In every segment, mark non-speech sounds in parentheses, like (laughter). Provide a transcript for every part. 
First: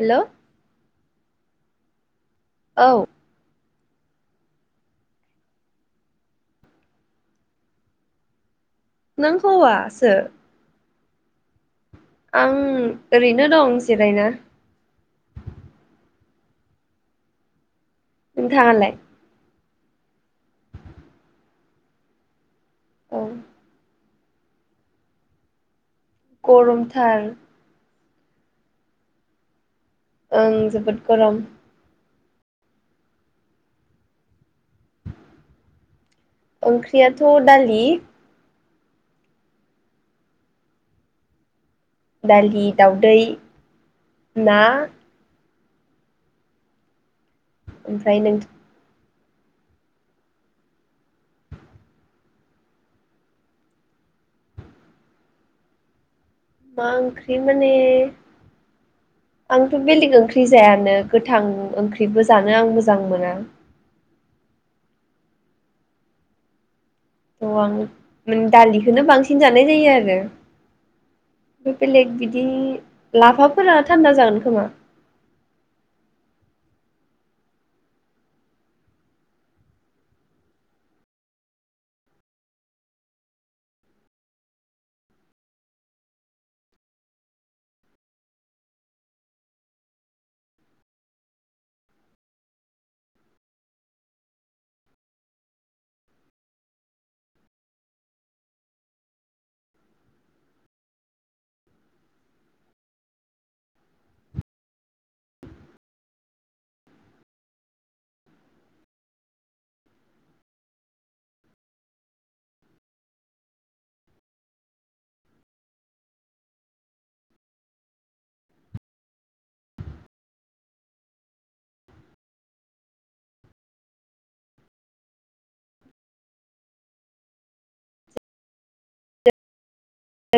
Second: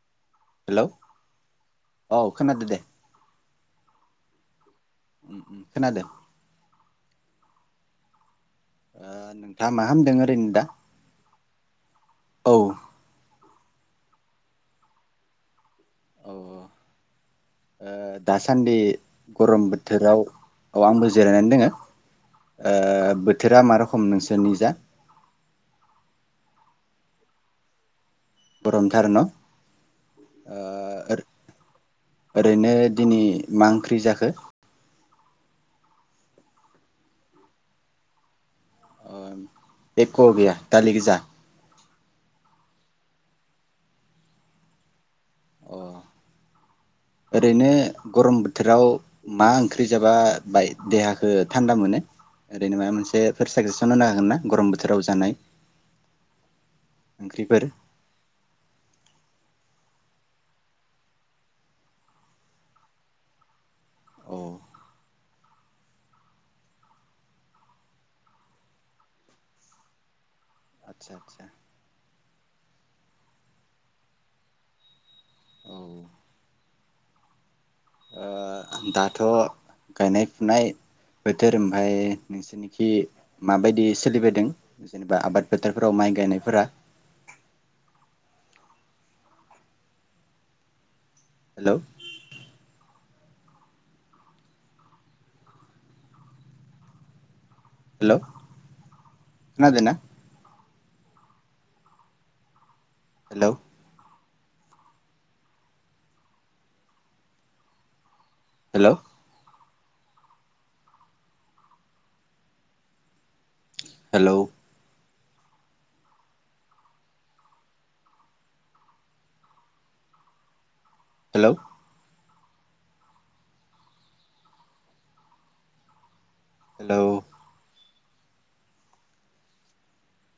Hello hello औ खोनादो दे। औ उम उम खोनादो ओ नों नोंथाङा मा हौवासो होनदों ओरैनो दा औ आं ओरैनो दं जिरायना (inaudible) अ ओ दासान्दि नोंथाङालाय गरम बोथोराव औ आंबो जिरायनानै दोंङो। ओ औ बोथोरा मा रख खम नोंसोर निजा? गरमथार गरमथार न। ओं ओ जोबोद गरम। ओरैनो दिनै मा ओंख्रि जाखो? ओंख्रियाथ दालि। अ एक गैया दालि गोजा दालि‌ दाउदै ना अ। ओरैनो ओमफ्राय नों गरम बोथोराव मा ओंख्रि जाबा बाय देहाखो थान्दा मोनो? ओरैनो माबा मोनसेफोर साजेसन होनो हागोन ना, गरम बोथोराव जानाय? मा ओंख्रि ओंख्रिफोर माने आं थ' बेलेग ओंख्रि जायानो गोथां ओंख्रिबो जानो आं मोजां मोना। अ। थ' आं नों दालिखौनो बांसिन जानाय जायो आरो। आदसा आदसा बे बेलेग दि दि लाफाफोरा थान्दा जागोन खोमा? औ आ-आं दाथ' गायनाय फुनाय बोथोर ओमफाय नोंसोरनिखि माबायदि सोलिबाय दों जेनेबा आबाद फोथोरफोराव माइ गायनायफोरा? हेलौ! हेलौ खोनादो ना? Hello! Hello! Hello! Hello! Hello!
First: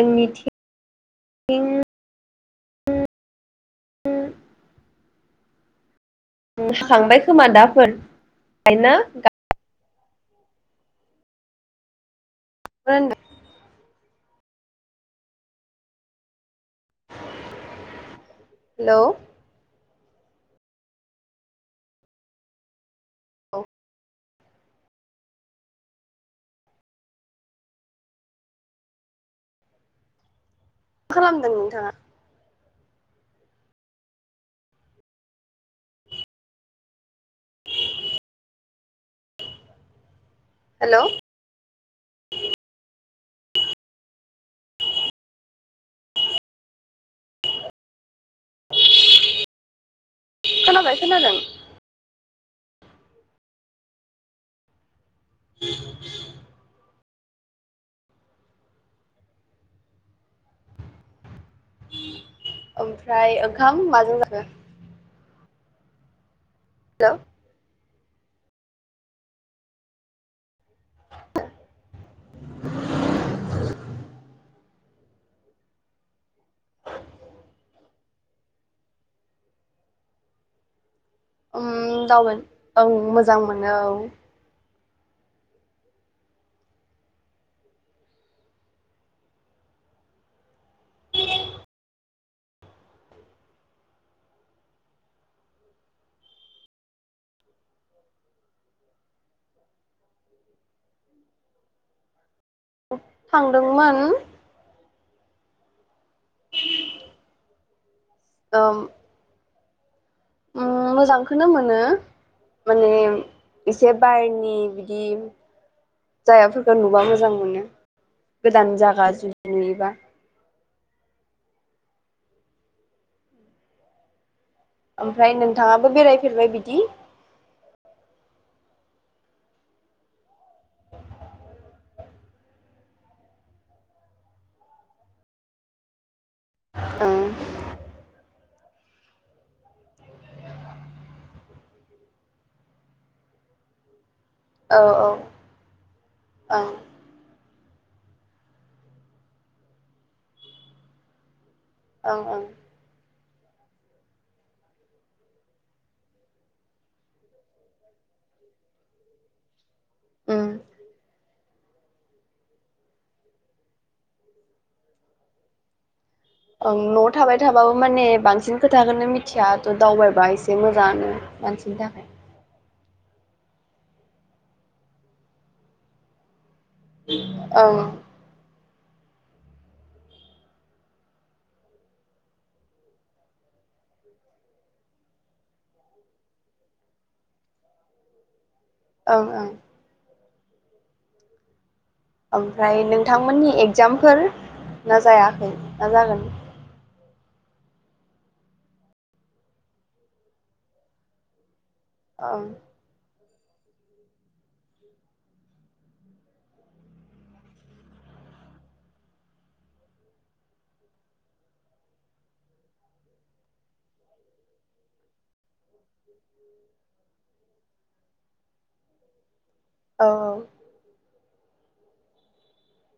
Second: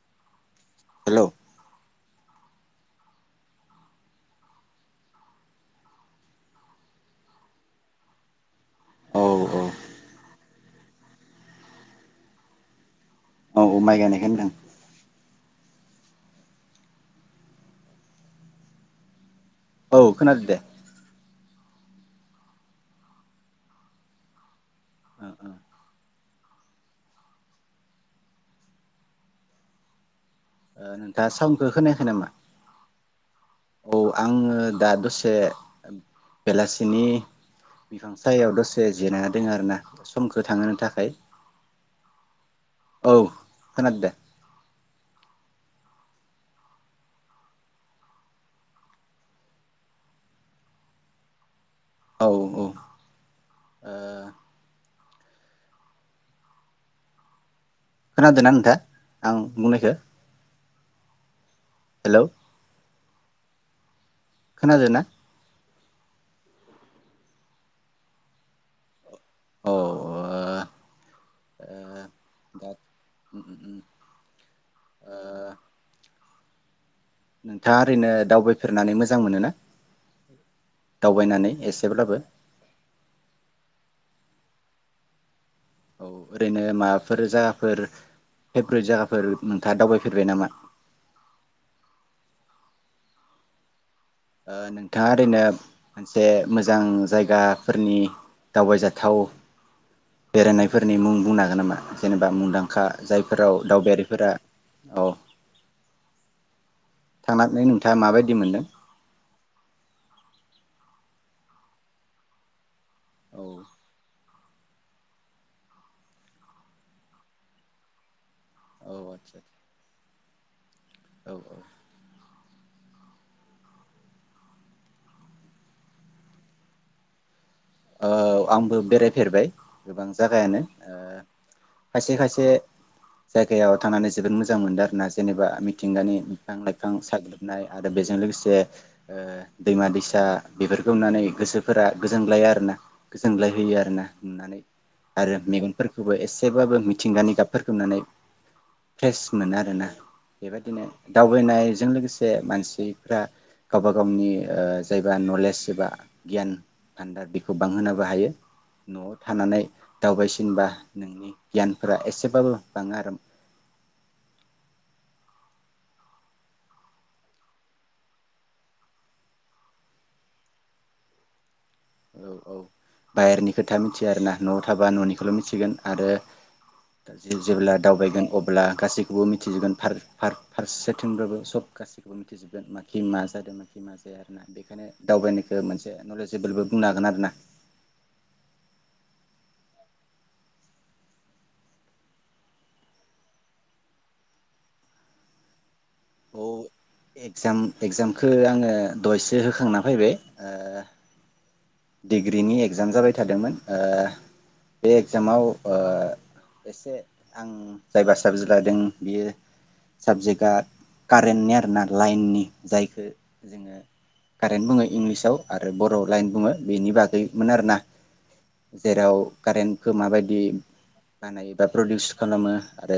आंनिथि हेलौ (unintelligible) (unintelligible) हाखांबाय खोमा दाफोर गायनो औ गा मा होनदो औ औ माइ गायनायखौ होनदों। हेलौ! औ खोनादों दे। औ। ओ ओ। ओ नोंथाङा खालामदों साउन्दखौ नोंथाङा खोनायाखै नामा? औ आङो दा दसे बेलासिनि बिफां सायाव दसे जिरायना दङ आरोना समखौ थांहोनो हेलौ थाखाय। औ खोनादों दे। खोनाबाय खोनादों? औ औ। (inaudible) खोनादोंना नोंथाङा आं बुंनायखो? ओमफ्राय ओं खाम माजों जा खोनादो ना? लौ अ ओ ओ दा उ-उ-उम। ओ (inaudible) नोंथाङा ओरैनो दावबायफेरनानै मोजां मोनो ना? उम दावबाय औ मोजां मोनो औ औ ओरैनो माबाफोर जागाफोर फेभ्रेट जागाफोर नोंथाङा दावबायफेरबाय नामा? ओ नोंथाङा ओरैनो मोनसे मोजां जायगाफोरनि दावबायजाथाव बेरायनायफोरनि मुं बुंनो हागोन नामा? (unintelligible) बा मुंदांखा जायफोराव थांदोंमोन दावबायारिफोरा औ थांनानै नोंथाङा माबायदि मोनदों? ओम उम मोजांखौनो मोनो माने औ एसे बाय नि बिदि जायाफोरखौ नुबा मोजां मोनो। गोदान औ जागा आदसा जुदि नुयोबा औ औ ओमफ्राय नोंथाङाबो बेरायफेरबाय बिदि? औ आंबो बेरायफेरबाय गोबां जागायावनो ओ खायसे खायसे जायगायाव थांनानै जोबोद मोजां मोनदों आरोना जेनेबा मिथिंगानि बिफां लाइफां ओं साग्लोबनाय आरो बेजों लोगोसे ओ दैमा दैसा बेफोरखौ नुनानै गोसोफोरा गोजोनग्लायो आ रो ना गोजोनग्लाय होयो आरो ना नुनानै औ औ आरो मेगनफोरखौबो ओं एसेबाबो मिथिंगानि गाब फोरखौ नुनानै फ्रेस मोनो आरोना बेबायदिनो दावबायनाय जों ओं लोगोसे ओं मानसि फोरा गावबा गावनि ओ जायबा नलेज एबा गियान (unintelligible) खौ बांहोनोबो हायो न'आव थानानै उम दावबायसिनबा नोंनि गियानफोरा एसेबाबो बाङो आरो। औ न'आव थाबाय थाबाबो माने बांसिन खोथाखौनो मिथिया थ' दावबायबा एसे मोजाङानो (unintelligible) औ औ बाहेरनि खोथा मिथिया आरोना न'आव थाबा न'निखौल' मिथिगोन आरो दा जे जेब्ला ओं दावबायगोन अ अब्ला गासैखौबो मिथिजोबगोन फार-फार-फारसेथिंबाबो सब गासैखौबो मिथिजोबगोन (unintelligible) मा जादों (unintelligible) मा जाया आरोना बेखायनो दावबायनायखौ मोनसे नलेजेबोलबो बुंनो हागोन आरोना। ओं ओं ओमफ्राय नोंथांमोननि एग्जामफोर ना जायाखै? ना जागोन? औ एगजाम एगजामखो आङो दयसो होखांना फैबाय ओ ओं डिग्रिनि एक्जाम जाबाय थादोंमोन ओ बे एगजामाव ओ एसे आं जायबा साबजेक्ट लादों बेयो साबजेक्टआ कारेन्टनि आरोना लाइननि जायखौ जोङो कारेन्ट बुङो इंलिसाव आरो बर'आव लाइन बुङो। बेनि बागैमोन आरोना जेराव कारेन्टखौ औ माबायदि बानायो बा प्रडिउस खालामो आरो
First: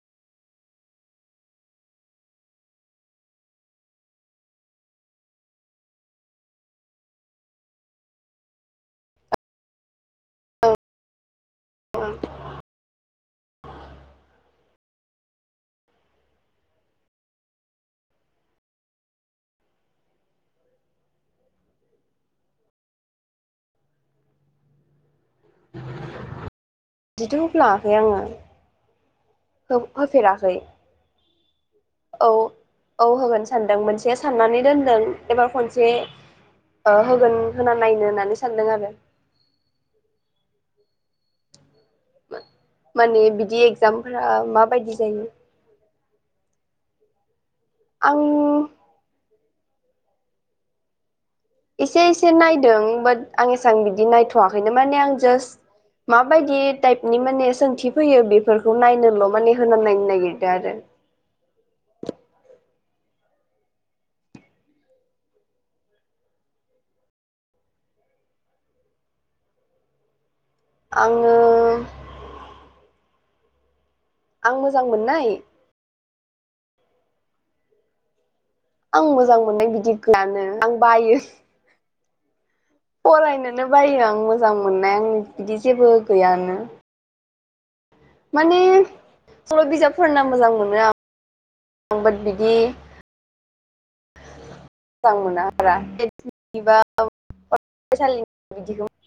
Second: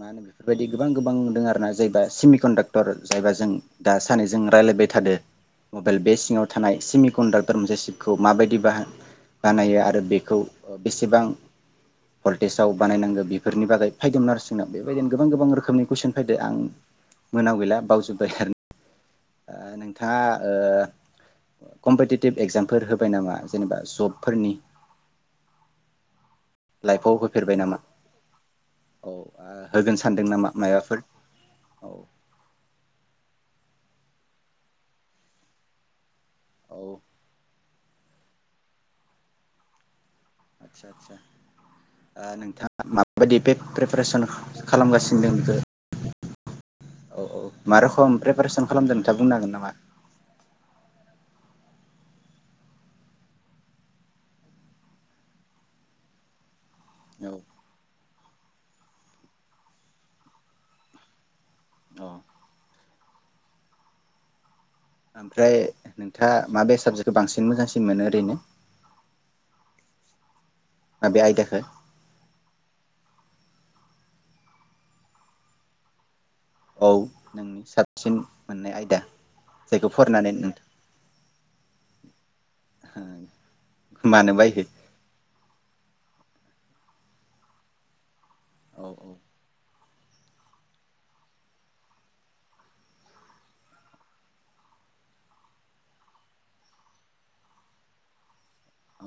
मा होनो बेफोरबायदि गोबां-गोबां दङ आरोना जायबा सिमि कन्डाक्टर जायबा जों दा सानैजों रायलायबाय थादो मबाइल बे सिङाव थानाय सिमि कन्डाक्टर मोनसे सिटखौ माबायदि बाहा बानायो आरो बेखौ बेसेबां औ भल्टेजाव बानायनांगौ बेफोरनि बागै फैदोंमोन आरो जोंनाव बेबायदिनो गोबां गोबां रोखोमनि कुइसन फैद आं मोनायाव गैला बावजोब्बाय आरो। ओ नोंथाङा ओ कम्पिटिेटिभ एगजामफोर होबाय नामा जेनेबा जबफोरनि? लाइफआव (inaudible) जिथ' होफेरबाय नामा होफ्लाङाखै आङो औ होगोन सानदों नामा हो-होफेराखै माबाफोर औ औ-औ होगोन सानदों मोनसे साननानै दोनदों एबार खनसे औ ओ होगोन। होना नायनो होननानै सानदों आरो‌। आदसा-आदसा। ओ नोंथाङा मा माने बायदि बिदि पे-प्रेपारेसन एगजामफोरा माबायदि खालामगासिनो जायो दं बेखो? औ-औ मा रखम आं प्रेपारेसन खालामदों नोंथाङा बुंनांनो हागोन नामा? मा एसे-एसे नायदों बाट आं एसां बिदि नायथ'वाखैनो माने आं जास्ट माबायदि टाइपनि औ माने सोंथि फैयो बे बेफोरखौ नायनोल' माने होना नायनो नागिरदो आरो। औ ओमफ्राय नोंथाङा मा बेे साबजेक्टखौ बांसिन मोजांसिन मोनो ओरैनो? माबे आङो आयदाखौ आं मोजांमोननाय? औ नोंनि साबसिन मोननाय आयदा आं मोजां मोननाय जायखौ बिदि फरायनानै गैयानो नोंथां आं बायो फरायनोनो बायो आं मानो मोजां बायो मोननाय आंनि बिदि जेबो गैयानो। मान औ-औ बिजाबफोरना मोजां मोनो आं (inaudible) बिदि मोजां मोना आरो (unintelligible)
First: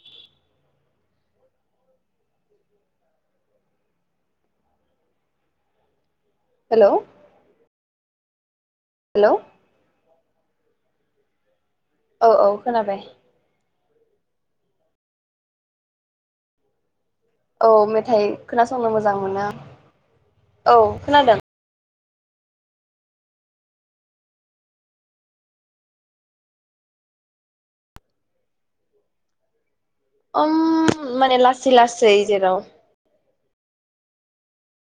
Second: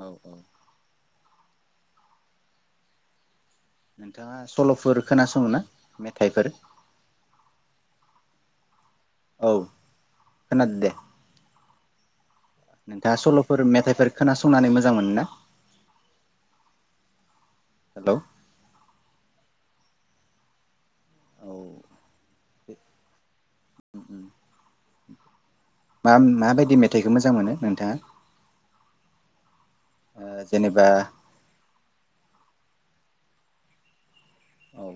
औ-औ नोंथाङा सल'फोर खोनासङो ना? थाइफोर हेलौ (inaudible) खोनादोंदे औ-औ खोनाबाय मेथाइफोर खोनासंनानै मोजां मोनोना? औ मेथाइ खोनासंनो मोजां मोजां मोना औ खोनादों? औ (unintelligible) मा-माबायदि मेथाइखौ मोजां मोनो नोंथाङा? ओ उम जेनेबा माने लासै लासै जेराव औ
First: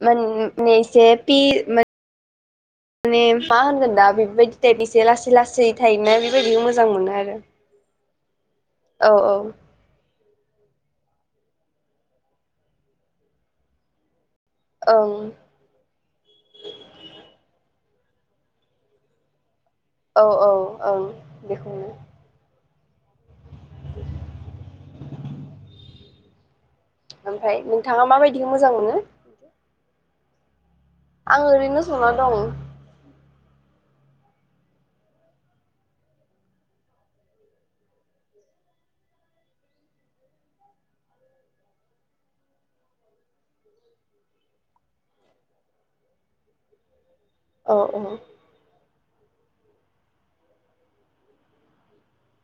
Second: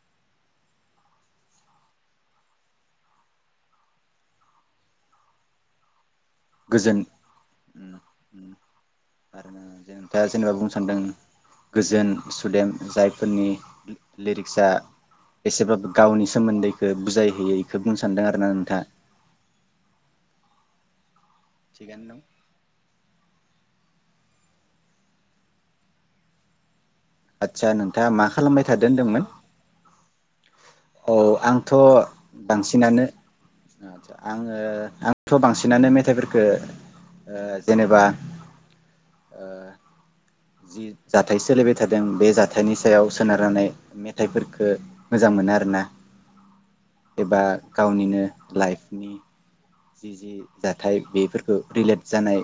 (unintelligible) एसे फि माने मा होनगोन दा बेफोरबायदि टाइप एसे लासै लासै थायोना (unintelligible) (unintelligible) मोजां गोजोन मोनो आरो उम उम औ औ आरोना जों दा जेनेबा बुंनो सान्दों गोजोन सुदेम जायफोरनि लिरिक्सा ओं एसेबाबो गावनि सोमोन्दैखौ बुजायहैयै। खो बुंनो सानदों आरोना नोंथांङा औ औ औ बेखौनो। थिगानो दं (inaudible) ओमफ्राय आदसा नोंथाङा मा माबायदिखौ खालामबाय मोजां थादो मोनो? होनदोंमोन औ आं आंथ' ओरैनो संना दं औ बांसिनानो आतसा आङो आंथ' बांसिनानो मेथाइफोरफोरखो ओ जेनेबा ओ जि जाथाय सोलिबाय थादों बे जाथायनि सायाव सोनारनानै मेथाइफोरखो मोजां मोनो आरो। ना एबा औ औ उम गावनिनो लाइफनि जि जि जाथाय बेफोरखौ रिलेट जानाय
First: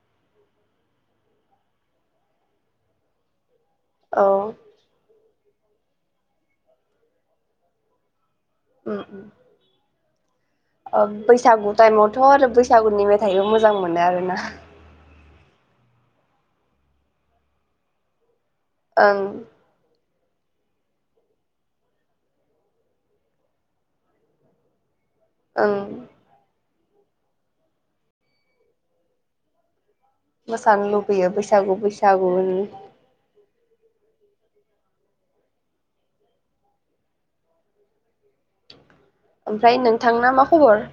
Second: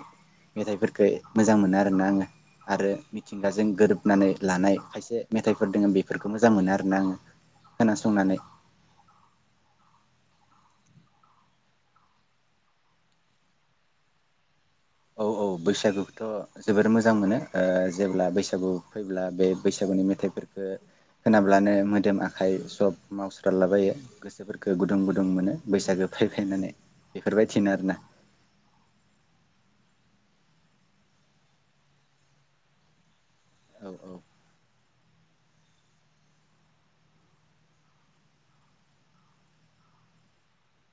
मेथाइफोरखो मोजां मोनो आरोना आङो आरो मिथिं गाजों गोरोबनानै लानाय खायसे मेथाइफोर दोङो बेफोरखौ मोजां मोनो आरोना आङो खोनासंनानै। उम उम ओ बैसागु टाइमावथ' आरो बैसागुनि मेथाइबो मोजां मोनो आरोना। औ औ बैसागुखौथ' जोबोर मोजां मोनो ओ जेब्ला बैसा गु ओं फैब्ला बे बैसागुनि मेथाइ फोरखो खोनाब्लानो मोदोम आखाइ सब मावस्रालाबायो गोसोफोरखो गुद गुद गुदुं गुदुं मोनो ओं बैसागो फै फैनानै बेफोरबायदिनो आरोना मोसानो लुबैयो बैसागु बैसागुनि। औ औ ओमफ्राय नोंथांना मा खबर?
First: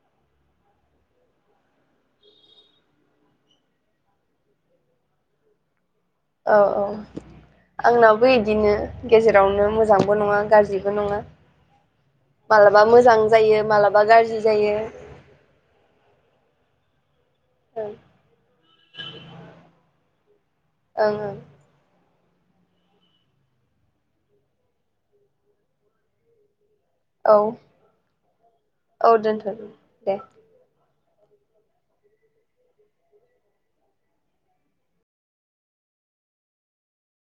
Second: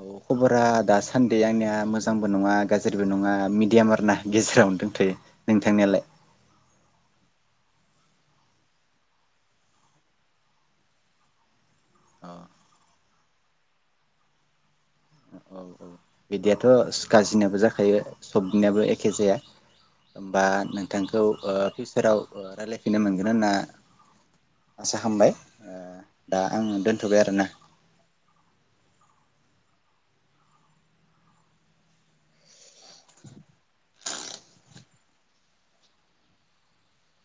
औ खबरा दासान्दि आंनिया मोजांबो नङा गाज्रिबो नङा मिडियाम आरो ना गेजेरावनो दोंथ'यो। नोंथांनियालाय? औ औ आंनाबो इदिनो गेजेरावनो मोजांबो नङा गाज्रिबो नङा औ मालाबा मोजां जायो मालाबा गाज्रि जायो। औ औ बिदियाथ' सो गासिनाबो ओं जाखायो सबनियाबो एखे जाया। (inaudible) बा ओं नोंथांखौ ओं ओ फिउचाराव। ओ रायलायफिननो मोनगोन होनना आसा खामबाय ओ दा आङो दोनथ'बाय औ आरोना। - औ दोनथ' दे। दे।